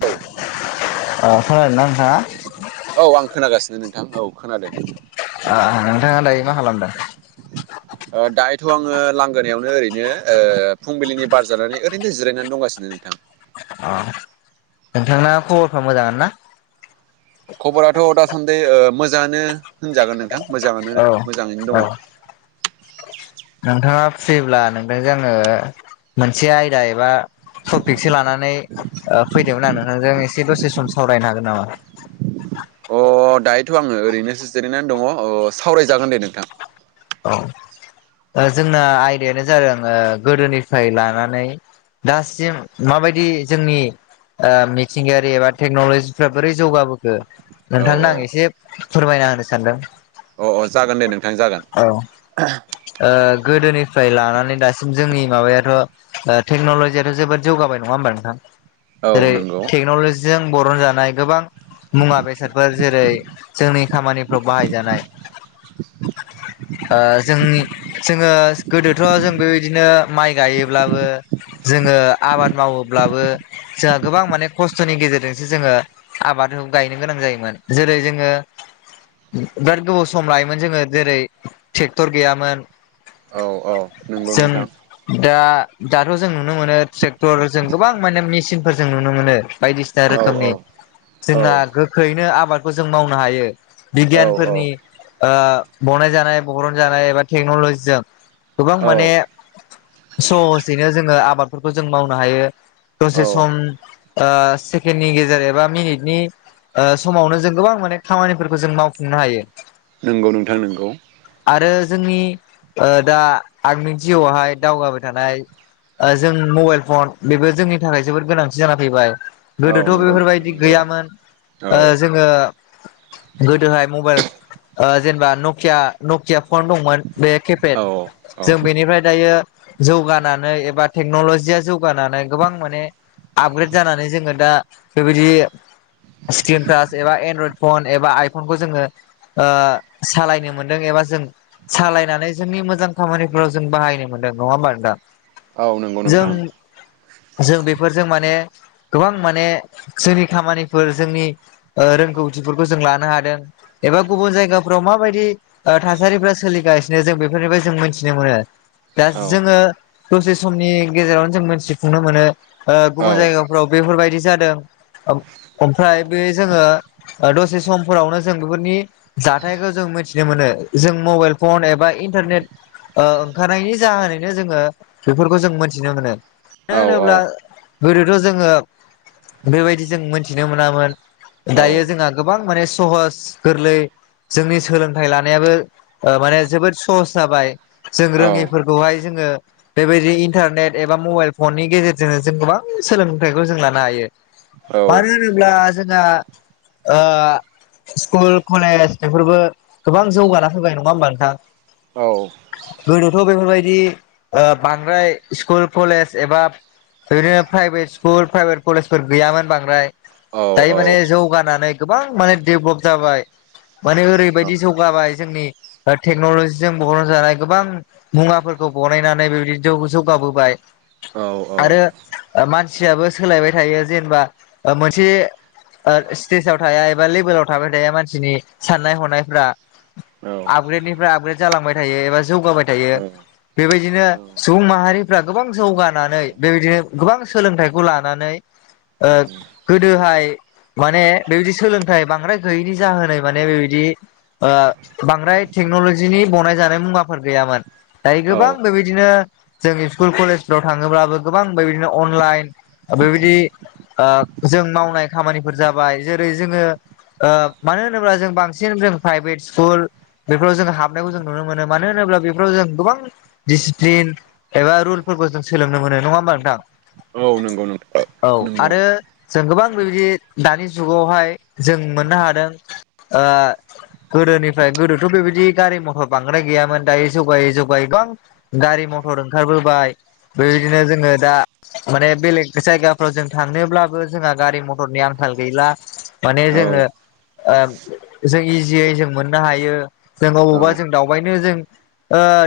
औ खोनादों ना नोंथाङा। औ आं खोनागासिनो नोंथां औ खोनादों। नोंथाङा दायो मा खालामदों। दायोथ' आङो लांगोनायावनो ओरैनो फुंबिलिनि बार जानानै ओरैनो जिरायनानै दंगासिनो। सिनोोंथां। अ नोंथांना खबरफ्रा मोजां ना। खबराथ' दासान्दि मोजाङानो होनजागोन नोंथां औ मोजाङानो मोजाङैनो औ दङ। नोंथाङा फ्रिब्ला नोंथांजों आङो मोनसे आयदा एबा। टपिकसो लानानै फैदोंमोन आं नोंथांजों एसे दसे सम सावरायनो हागोन नामा। अ दायोथ' आङो ओरैनोसो जिरायनानै दङ सावरायजागोन दे नोंथां। औ जोंना आयदायानो जादों गोदोनिफ्राय लानानै। दासिम माबायदि जोंनि। ओ मिथिंगायारि एबा टेक्न'लजिफ्रा बोरै जौगाबोखो औ नोंथांनो औ आं एसे फोरमायना होनो सानदों अ अ जागोन दे नोंथां जागोन औ ओ गोदोनिफ्राय लानानै दासिम जोंनि माबायाथ' ओ टेक्न'ल'जियाथ' जोबोद जौगाबाय नङा होमबा नोंथां औ जेरै नंगौ टेकन'लजि जों बरनजानाय गोबां मुवा बेसादफोर जेरै जोंनि खामानिफ्राव बाहायजानाय ओ जोंनि जोङो गोदोथ' जों बेबायदिनो माइ गायोब्लाबो जोङो आबाद मावोब्लाबो जोंहा गोबां माने खस्थ'नि गेजेरजोंसो जोङो आबाद गायनो गोनां जायोमोन जेरै जोङो बिराद गोबाव सम लायोमोन जोङो जेरै ट्रेक्टर गैयामोन औ औ नंगौ जों नोंथां दा दाथ' जों नुनो मोनो ट्रेक्टर जों गोबां माने मेसिनफोर जों नुनो मोनो बायदिसिना रो औ औ खोमनि औ जोंहा गोख्रैनो आबादखौ जों मावनो हायो औ बिगियानफोरनि औ ओ बनाय जानाय बरन जानाय एबा टेक्न'लजिजों गोबां औ माने सहजैनो जोङो आबादफोरखौ जों मावनो हायो। औ दसे सम ओ सेकेणडनि गेजेर एबा मिनिटनि आ समावनो जों गोबां माने खामानिफोरखौ जों मावफुंनो हायो। नंगौ नोंथां नोंगौ आरो जोंनि ओ दा आंनि जिउआवहाय दावगाबाय थानाय आ जों मबाइल फन बेबो जोंनि थाखाय जोबोद गोनांथि जाना फैबाय। औ गोदोथ' नंगौ नोंथां बेफोरबायदि नंगौ गैयामोन औ ओ जोङो गोदोहाय मबाइल ओ जेनेबा नकिया नकिया फन दंमोन बे केपेट औ औ जों बेनिफ्राय दायो जौगानानै एबा टेक्नलजिया जौगानानै गोबां माने आपग्रेड जानानै जोङो दा बेबायदि स्क्रिन टास एबा एनड्रयड फन एबा आइफनखौ जोङो ओ सालायनो मोन दों एबा जों सालायनानै जोंनि मोजां खामानिफोराव जों बाहायनो मोनदों नङा होमबा नोंथां औ नंगौ जों नोंथां जों बेफोरजों माने गोबां माने जोंनि खामानिफोर जोंनि ओ रोंगौथिफोरखौ जों लानो हादों। एबा गुबुन जायगाफ्राव माबायदि ओ थासारिफोरा सोलिगासिनो जों बेफोरनिफ्राय जों मिथिनो मोनो दा औ जोङो दसे समनि गेजेरावनो जों मोनथिफुंनो मोनो ओ गुबुन औ जायगाफोराव बेफोरबायदि जादों। ओम ओमफ्राय बे जोङो ओ दसे समफोरावनो जों बेफोरनि जाथायखौ जों मिथि नो मोनो जों मबाइल फन एबा इन्टारनेट ओ ओंखारनायनि जाहोनैनो जोङो बेफोरखौ जों मोनथिनो मोनो। नो औ होनोब्ला गोदोथ' जोङो बेबायदि जों मोनथिनो मोनामोन। औ औ दायो जोंहा गोबां माने सहस गोरलै जोंनि सोलों थाय लानायाबो ओ माने जोबोद सहस जाबाय जों औ रोङिफोरखौहाय जोङो बेबायदि इन्टारनेट एबा मबाइल फननि गेजेरजोंनो जों गोबां सोलोंथाइखौ जों लानो हायो। औ मानो होनोब्ला जोंहा ओ स्कुल कलेज बेफोरबो गोबां जौगाना फैबाय नङा होमबा नोंथां औ गोदोथ' बेफोरबायदि ओ बांद्राय स्कुल कलेज एबा ओदिनो प्राइभेट स्कुल प्राइभेट कलेजफोर गैयामोन बांद्राय दायो माने जौगानानै गोबां माने डेभलप जाबाय माने ओरैबायदि जौगाबाय जोंनि ओ टेक्न'लजिजों बरनजानाय गोबां मुवाफोरखौ बनायनानै बेबायदिनो जौ-जौगाबोबाय। आरो मानसियाबो सोलायबाय थायो जेनेबा मोनसे ओ स्टेजाव थाया एबा लेभेलाव थाबाय थाया मानसिनि साननाय हनायफ्रा आपग्रेडनिफ्राय आपग्रेड जालांबाय थायो एबा जौगाबाय थायो। बेबायदिनो सुबुं माहारिफ्रा गोबां जौगानानै बेबायदिनो गोबां सोलोंथाइखौ लानानै गोदोहाय माने बेबायदि सोलोंथाइ बांद्राय गैयैनि जाहोनै माने बेबायदि आ बांद्राय टेक्न'लजिनि बनाय जानाय मुवाफोर गैयामोन। दायो औ गोबां बेबायदिनो जों स्कुल कलेजफ्राव थाङोब्लाबो गोबां बेबायदिनो अनलाइन बेबायदि जों मावनाय खामानिफोर जाबाय जेरै जोङो मानो होनोब्ला जों बांसिन जों प्राइभेट स्कुल बेफोराव जों हाबनायखौ जों नुनो मोनो मानो होनोब्ला बेफोराव जों गोबां दिडिसिप्लिन एबा रुलफोरखौ जों सोलोंनो मोनो नङा होमबा नोंथां औ नंगौ नोंथां औ नंगौ आरो जों गोबां बेबायदि दानि जुगावहाय जों मोननो हादों गोदोनिफ्राय गोदोथ' बेबायदि गारि मथर बांद्राय गैयामोन दाय जगायै जगायैं गारि मथर ओंखारबोबाय बेबायदिनो जोङो दा माने बेलेग जायगाफ्राव जों थांनोब्लाबो जोंहा गारि मथरनि आंखाल गैला माने औ जोङो जों इजियै जों मोननो हायो जों अबावबा जों दावबायनो जों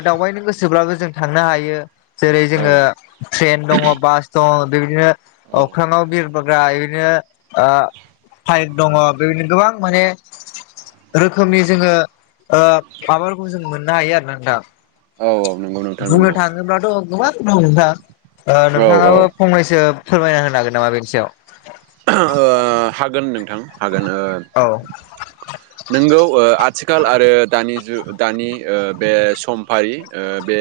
दावबायनो गोसोब्लाबो जों थांनो हायो जेरै औ जोङो ट्रेन दङ बास दं बेबायदिनो अख्राङाव बिरबोग्रा बिदिनो पाइक दङ बेबायनो गोबां माने रोखोमनि जोङो माबाफोरखौ जों मोननो हायो आरो ना दा औ औ नंगौ नोंथां नंगौ होनोब्लाथ' गोबां दं नोंथाङा औ औ नोंथाङाबो फंनैसो फोरमायना होनो हागोन नामा बेनि सायाव आ हागोन नोंथां हागोन औ नोंगौ आथिखाल आरो दानि जुग दानि बे समफारि बे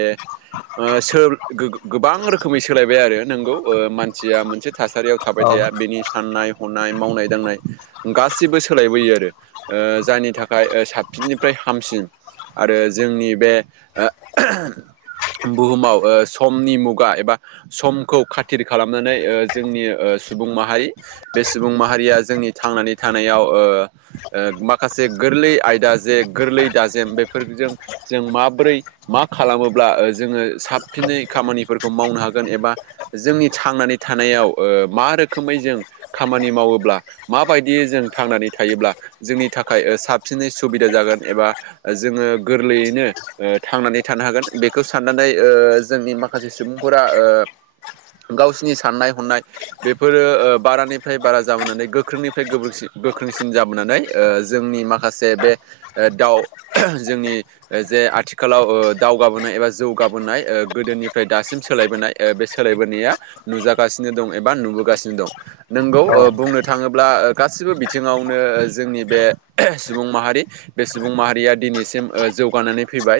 गोबां रोखोमै सोलायबाय आरो नोंगौ मानसिया मोनसे थासारियाव औ थाबाय थाया बेनि साननाय हनाय मावनाय दांनाय गासिबो सोलायबोयो आरो जायनि थाखाय साबसिननिफ्राय हामसिन आरो जोंनि बे बुहुमाव समनि मुगा एबा समखौ खाथिर खालामनानै जोंनि सुबुं माहारि बे सुबुं माहारिया जोंनि थांनानै थानायाव माखासे गोरलै आयदा जे गोरलै दाजेम बेफोरजों जों माबोरै मा खालामोब्ला जोङो साबसिनै खामानिफोरखौ मावनो हागोन एबा जोंनि थांनानै थानायाव मा रोखोमै जों खामानि मावोब्ला माबायदि जों थांनानै थायोब्ला जोंनि थाखाय साबसिनै सुबिदा जागोन एबा जोङो गोरलैयैनो थांनानै थानो हागोन बेखौ साननानै जोंनि माखासे सुबुंफोरा गावसिनि साननाय हनाय बेफोरो बारानि निफ्राय बारा जाबोनानै गोख्रोंनिफ्राय गो गोख्रोंसिन जाबोनानै जोंनि माखासे बे दाउ जोंनि जे आथिखालाव दावगाबोनाय एबा जौगाबोनाय गोदोनिफ्राय दासिम सोलायबोनाय बे सोलायबोनाया नुजागासिनो दं एबा नुबोगासिनो दं नोंगौ औ बुंनो थाङोब्ला गासिबो बिथिङावनो जोंनि बे सुबुं माहारि बे सुबुं माहारिया दिनैसिम जौगानानै फैबाय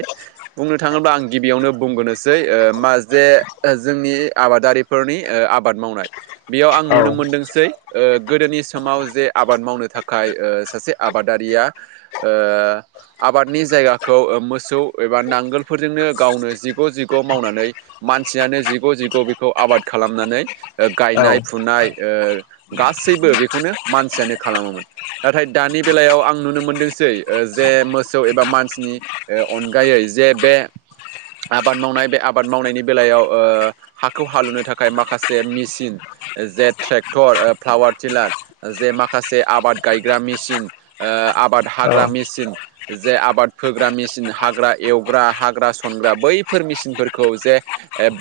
बुंनो थाङोब्ला आं गिबियावनो बुंग्रोनोसै मा जे जोंनि आबादारि फोरनि आबाद मावनाय बेयाव आं औ नुनो मोनदों गासै ओ गोदोनि समाव जे आबाद मावनो थाखाय सासे आबादारिया ओ आबादनि जायगाखौ मोसौ एबा नांगोलफोरजोंनो गावनो जिग' जिग' मावनानै मानसियानो जिग' जिग' बेखौ आबाद खालामनानै औ गायनाय फुनाय ओ गासैबो बेखौनो मानसियानो खालामोमोन। नाथाय दानि बेलायाव आं नुनो मोनदोंसै जे मोसौ एबा मानसिनि अनगयै जे बे आबाद मावनाय बे आबाद मावनायनि बेलायाव ओ हाखौ हालेवनो थाखाय माखासे मेचिन जे ट्रेक् टेक्टर फ्लावार टिलार जे माखासे आबाद गायग्रा मेसिन ओ आबा बा औ हाग्रा मेसिन जे आबाद फोग्रा मेचिन हाग्रा एवग्रा हाग्रा सनग्रा बैफोर मेसिनफोरखौ जे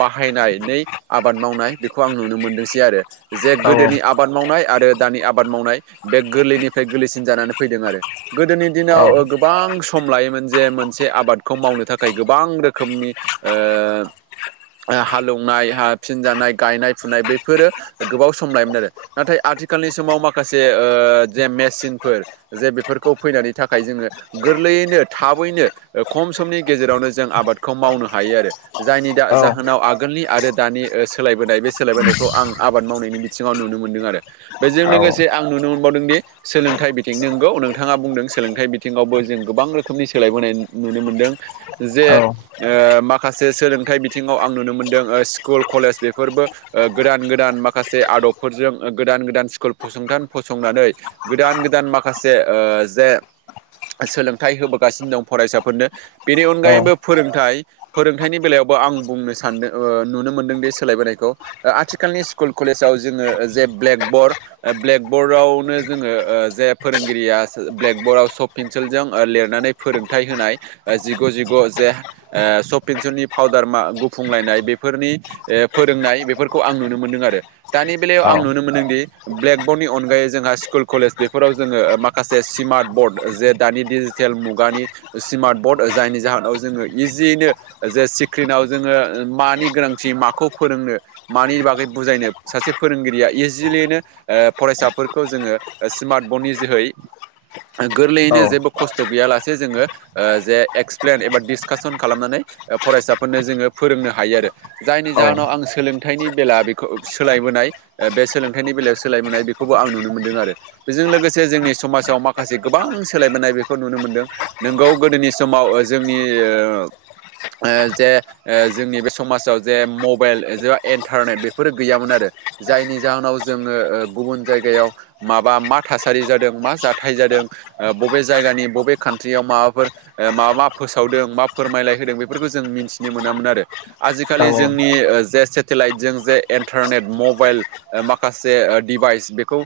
बाहाय नै आबाद मावनाय बेखौ आं नुनो मोनदोंसै आरो जे औ औ गोदोनि आबाद मावनाय आरो दानि आबाद मावनाय बे गोरलैनिफ्राय गोरलैसिन जानानै फैदों आरो। गोदोनि औ दिनाव गोबां सम लायोमोन जे मोनसे आबादखौ मावनो थाखाय गोबां रोखोमनि ओ हालेवनाय हा फिन जानाय गायनाय फुनाय बेफोरो गोबाव। सम लायोमोन आरो नाथाय आथिखालनि समाव माखासे ओ जे मेचनफोर जे बेफोरखौ फैनानै थाखाय जोङो गोरलैयैनो थाबैनो खम समनि गेजेरावनो जों आबादखौ मावनो हायो आरो। जायनि दा औ जाहोनाव आगोलनि आरो दानि सोलायबोनाय बे सोलायबोनायखौ आं आबाद मावनायनि बि सिङाव नुनो मोनदों आरो बेजों लोगोसे आं नुनो मोनबावदों दि सोलोंथाइ बिथिं नंगौ नोंथाङा बुंदों सोलोंथाइ बिथिङावबो जों गोबां रोखोमनि सोलायबोनाय नुनो मोनदों। जे औ औ ओ माखासे सोलोंथाइ बिथिङाव आं नुनो मोनदों स्कुल कलेज बेफोरबो गोदान गोदान माखासे आदबफोरजों गोदान गोदान स्कुल फसंथान फसंनानै गोदान गोदान माखासे ओ जे सोलोंथाइ होबोगासिनो दं फरायसाफोरनो बेनि अनगायैबो फोरोंथायाइ फोरोंथाइनि बेलायावबो आं बुंनो सानदों नुनो मोनदोंदि सोलायबोनायखौ आथिखालनि स्कुल कलेजाव जोङो जे ब्लेक बर्ड ब्लेक बरर्डआवनो जोङो जे फोरोंगिरिया ब्लेकबर्डआव सफ पेन्सिलजों लिरनानै फोरोंथाइ होनाय जिगु जिगु जे ओ सपिन्सननि पाउदार मा गुफुंलायनाय बेफोरनि ओ फोरोंनाय बेफोरखौ आं नुनो मोनदों आरो दानि बेलायाव आं नुनो मोनदोंदि ब्लेक बर्डनि अनगायै जोंहा स्कुल कलेज बेफोराव जोङो माखासे स्मार्ट बर्ड जे दानि थेल मुगानि स्मार्ट बर्ड जायनि जाहोनाव जोङो इजियैनो जे सिक्रिनाव जोङो मानि गोनांथि माखौ फोरोंनो मानि बागै बुजायनो। सासे फोरोंगिरिया इजिलियैनो ओ फरायसाफोरखौ जोङो स्मार्ट बननि जोहै गोरलैयैनो जेबो औ खस्थ' गैयालासे जोङो। जे एक्सप्लेन एबा डिसकासन खालामनानै फरायसाफोरनो जोङो फोरोंनो हायो आरो। जायनि जाहोनाव आं सोलोंथाइनि बेला बेखौ सोलायबोनाय बे सोलोंथाइनि बेलायाव सोलायबोनाय बेखौबो आं नुनो मोनदों आरो। बेजों लोगोसे जोंनि समाजाव माखासे गोबां सोलायबोनाय बेखौ नुनो मोनदों। नोंगौ गोदोनि समाव जोंनि जे जोंनि बे समाजाव जे मबाइल जबा इन्टारनेट बे फोर गैयामोन आरो जायनि जाहोनाव जोङो गुबुन जायगायाव माबा मा थासारि जादों मा जाथाय जादों बबे जायगानि बबे कान्ट्रियाव माबाफोर मा मा फोसावदों मा फोरमायलाय होदों बेफोरखौ जों मिथिनो मोनामोन आरो। आजिखालि जोंनि जे सेटेलाइटजों जे इन्टारनेट मबाइल माखासे डिभाइस बेखौ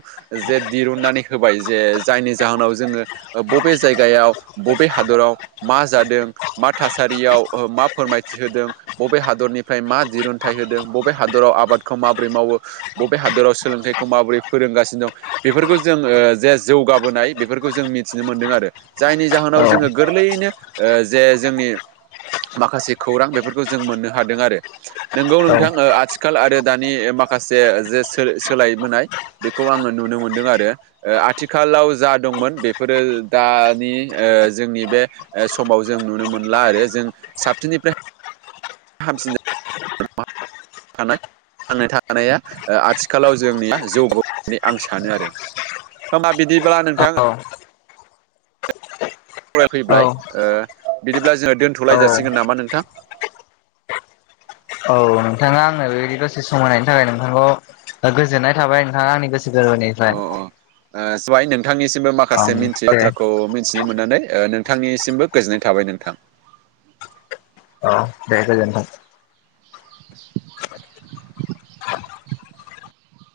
जे दिरुननानै होबाय जे जायनि जाहोनाव जोङो बबे जायगायाव बबे हादराव मा जादों मा थासारियाव मा फोरमायथि होदों। बबे हादरनिफ्राय मा दिरुनथाइ होदों बबे हादराव आबादखौ माबोरै मावो। बबे हादराव सोलोंथाइखौ माबोरै फोरोंगासिनो दं। बेफोरखौ जों ओ जे जौगाबोनाय बेफोरखौ जों मिथिनो मोनदों आरो जायनि जाहोनाव जोङो गोरलैयैनो जे जोंनि माखासे खौरां बेफोरखौ जों मोननो हादों आरो नोंगौ नोंथां आथिखाल आरो दानि माखासे जे सो-सोलायबोनाय बेखौ आङो नुनो मोनदों आरो ओ आथिखालाव जा दंमोन बेफोरो दानि ओ जोंनि बे ओ समाव जों नुनो मोनला आरो जों साबसिननिफ्राय हामसि ना मा थानाय थांनानै थानाया ओ आथिखालाव जोंनिया जौग होननानै आं सानो आरो होमा बिदिब्ला नोंथाङा औ फरायफैबाय ओ बिदिब्ला जोङो औ दोनथ'लाय जासिगोन नामा नोंथां औ नोंथाङा आंनो बेदि दससे समहायनायनि थाखाय नोंथांखौ ओ गोजोननाय थाबाय नोंथाङा आंनि गोसो गोरबोनि अ अ नाय ओ सवाइ नोंथांनिसिमबो ओं माखासे मिथि दे बाथ्राखौ मि थिनो मोननानै ओ नोंथांनिसिमबो गोजोननाय थाबाय नोंथां। अ दे गोजोन्थों [inaudible]